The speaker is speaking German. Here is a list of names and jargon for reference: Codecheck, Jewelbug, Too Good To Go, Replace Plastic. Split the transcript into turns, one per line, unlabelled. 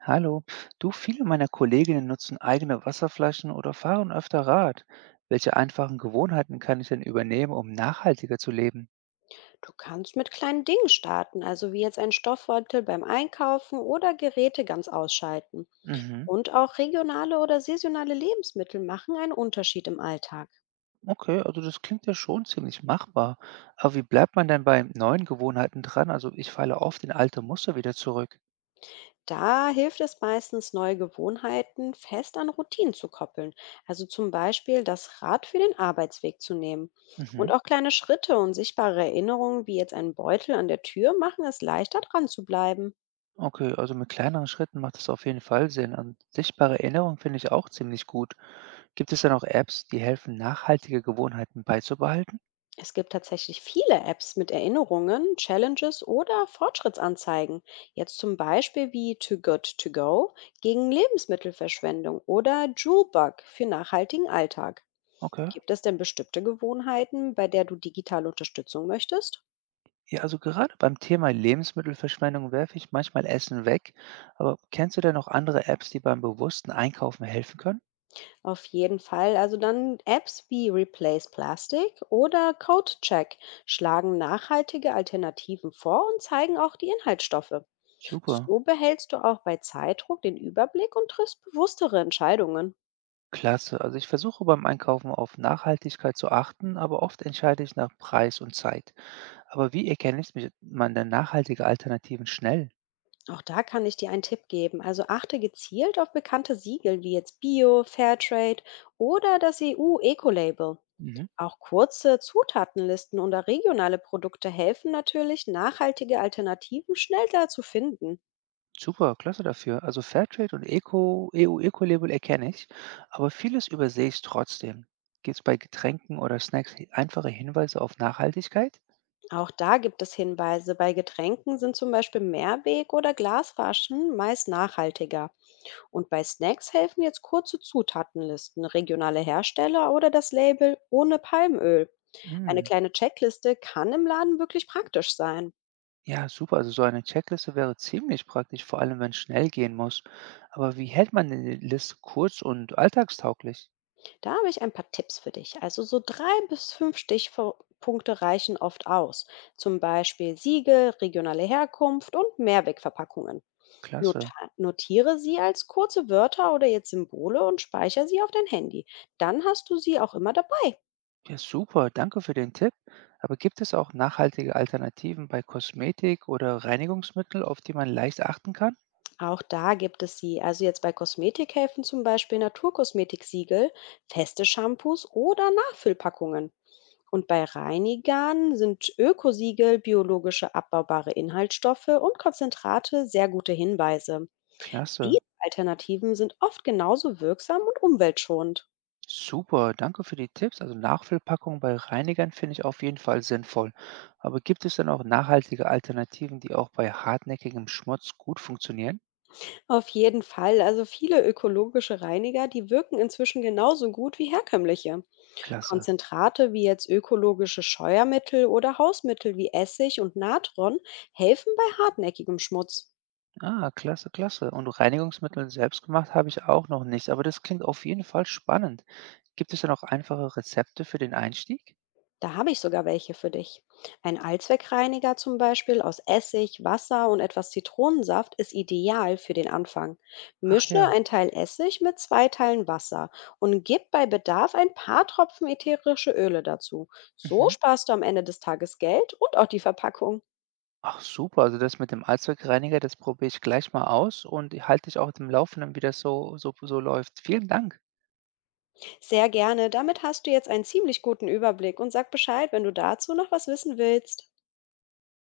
Hallo, du, viele meiner Kolleginnen nutzen eigene Wasserflaschen oder fahren öfter Rad. Welche einfachen Gewohnheiten kann ich denn übernehmen, um nachhaltiger zu leben?
Du kannst mit kleinen Dingen starten, also wie jetzt einen Stoffbeutel beim Einkaufen oder Geräte ganz ausschalten.
Mhm.
Und auch regionale oder saisonale Lebensmittel machen einen Unterschied im Alltag.
Okay, also das klingt ja schon ziemlich machbar. Aber wie bleibt man denn bei neuen Gewohnheiten dran? Also ich falle oft in alte Muster wieder zurück.
Da hilft es meistens, neue Gewohnheiten fest an Routinen zu koppeln. Also zum Beispiel das Rad für den Arbeitsweg zu nehmen. Und
Mhm.
auch kleine Schritte und sichtbare Erinnerungen wie jetzt ein Beutel an der Tür machen es leichter dran zu bleiben.
Okay, also mit kleineren Schritten macht das auf jeden Fall Sinn. Und sichtbare Erinnerung finde ich auch ziemlich gut. Gibt es denn auch Apps, die helfen, nachhaltige Gewohnheiten beizubehalten?
Es gibt tatsächlich viele Apps mit Erinnerungen, Challenges oder Fortschrittsanzeigen. Jetzt zum Beispiel wie Too Good To Go gegen Lebensmittelverschwendung oder Jewelbug für nachhaltigen Alltag.
Okay.
Gibt es denn bestimmte Gewohnheiten, bei der du digitale Unterstützung möchtest?
Ja, also gerade beim Thema Lebensmittelverschwendung werfe ich manchmal Essen weg. Aber kennst du denn noch andere Apps, die beim bewussten Einkaufen helfen können?
Auf jeden Fall. Also dann Apps wie Replace Plastic oder Codecheck schlagen nachhaltige Alternativen vor und zeigen auch die Inhaltsstoffe.
Super,
So behältst du auch bei Zeitdruck den Überblick und triffst bewusstere Entscheidungen.
klasse. Also ich versuche beim Einkaufen auf Nachhaltigkeit zu achten, aber oft entscheide ich nach Preis und Zeit. Aber wie man denn nachhaltige Alternativen schnell?
Auch da kann ich dir einen Tipp geben. Also achte gezielt auf bekannte Siegel wie jetzt Bio, Fairtrade oder das EU-Eco-Label.
Mhm.
Auch kurze Zutatenlisten oder regionale Produkte helfen natürlich, nachhaltige Alternativen schneller zu finden.
Super, klasse dafür. Also Fairtrade und Eco, EU-Eco-Label erkenne ich, aber vieles übersehe ich trotzdem. Gibt es bei Getränken oder Snacks einfache Hinweise auf Nachhaltigkeit?
Auch da gibt es Hinweise. Bei Getränken sind zum Beispiel Mehrweg- oder Glasflaschen meist nachhaltiger. Und bei Snacks helfen jetzt kurze Zutatenlisten, regionale Hersteller oder das Label ohne Palmöl. Eine
Mm.
kleine Checkliste kann im Laden wirklich praktisch sein.
Ja, super. Also so eine Checkliste wäre ziemlich praktisch, vor allem wenn es schnell gehen muss. Aber wie hält man denn die Liste kurz und alltagstauglich?
Da habe ich ein paar Tipps für dich. Also so drei bis fünf Stichpunkte reichen oft aus. Zum Beispiel Siegel, regionale Herkunft und Mehrwegverpackungen.
Klasse.
Notiere sie als kurze Wörter oder jetzt Symbole und speichere sie auf dein Handy. Dann hast du sie auch immer dabei.
Ja, super. Danke für den Tipp. Aber gibt es auch nachhaltige Alternativen bei Kosmetik oder Reinigungsmittel, auf die man leicht achten kann?
Auch da gibt es sie. Also jetzt bei Kosmetik helfen zum Beispiel Naturkosmetiksiegel, feste Shampoos oder Nachfüllpackungen. Und bei Reinigern sind Ökosiegel, biologische abbaubare Inhaltsstoffe und Konzentrate sehr gute Hinweise.
Klasse.
Diese Alternativen sind oft genauso wirksam und umweltschonend.
Super. Danke für die Tipps. Also Nachfüllpackungen bei Reinigern finde ich auf jeden Fall sinnvoll. Aber gibt es denn auch nachhaltige Alternativen, die auch bei hartnäckigem Schmutz gut funktionieren?
Auf jeden Fall, also viele ökologische Reiniger, die wirken inzwischen genauso gut wie herkömmliche.
Klasse.
Konzentrate wie jetzt ökologische Scheuermittel oder Hausmittel wie Essig und Natron helfen bei hartnäckigem Schmutz.
Ah, klasse, klasse. Und Reinigungsmittel selbst gemacht habe ich auch noch nicht, aber das klingt auf jeden Fall spannend. Gibt es denn auch einfache Rezepte für den Einstieg?
Da habe ich sogar welche für dich. Ein Allzweckreiniger zum Beispiel aus Essig, Wasser und etwas Zitronensaft ist ideal für den Anfang.
Ach
Mische
ja.
ein Teil Essig mit zwei Teilen Wasser und gib bei Bedarf ein paar Tropfen ätherische Öle dazu. So
Mhm.
sparst du am Ende des Tages Geld und auch die Verpackung.
Ach super, also das mit dem Allzweckreiniger, das probiere ich gleich mal aus und halte dich auch auf dem Laufenden, wie das so läuft. Vielen Dank.
Sehr gerne. Damit hast du jetzt einen ziemlich guten Überblick und sag Bescheid, wenn du dazu noch was wissen willst.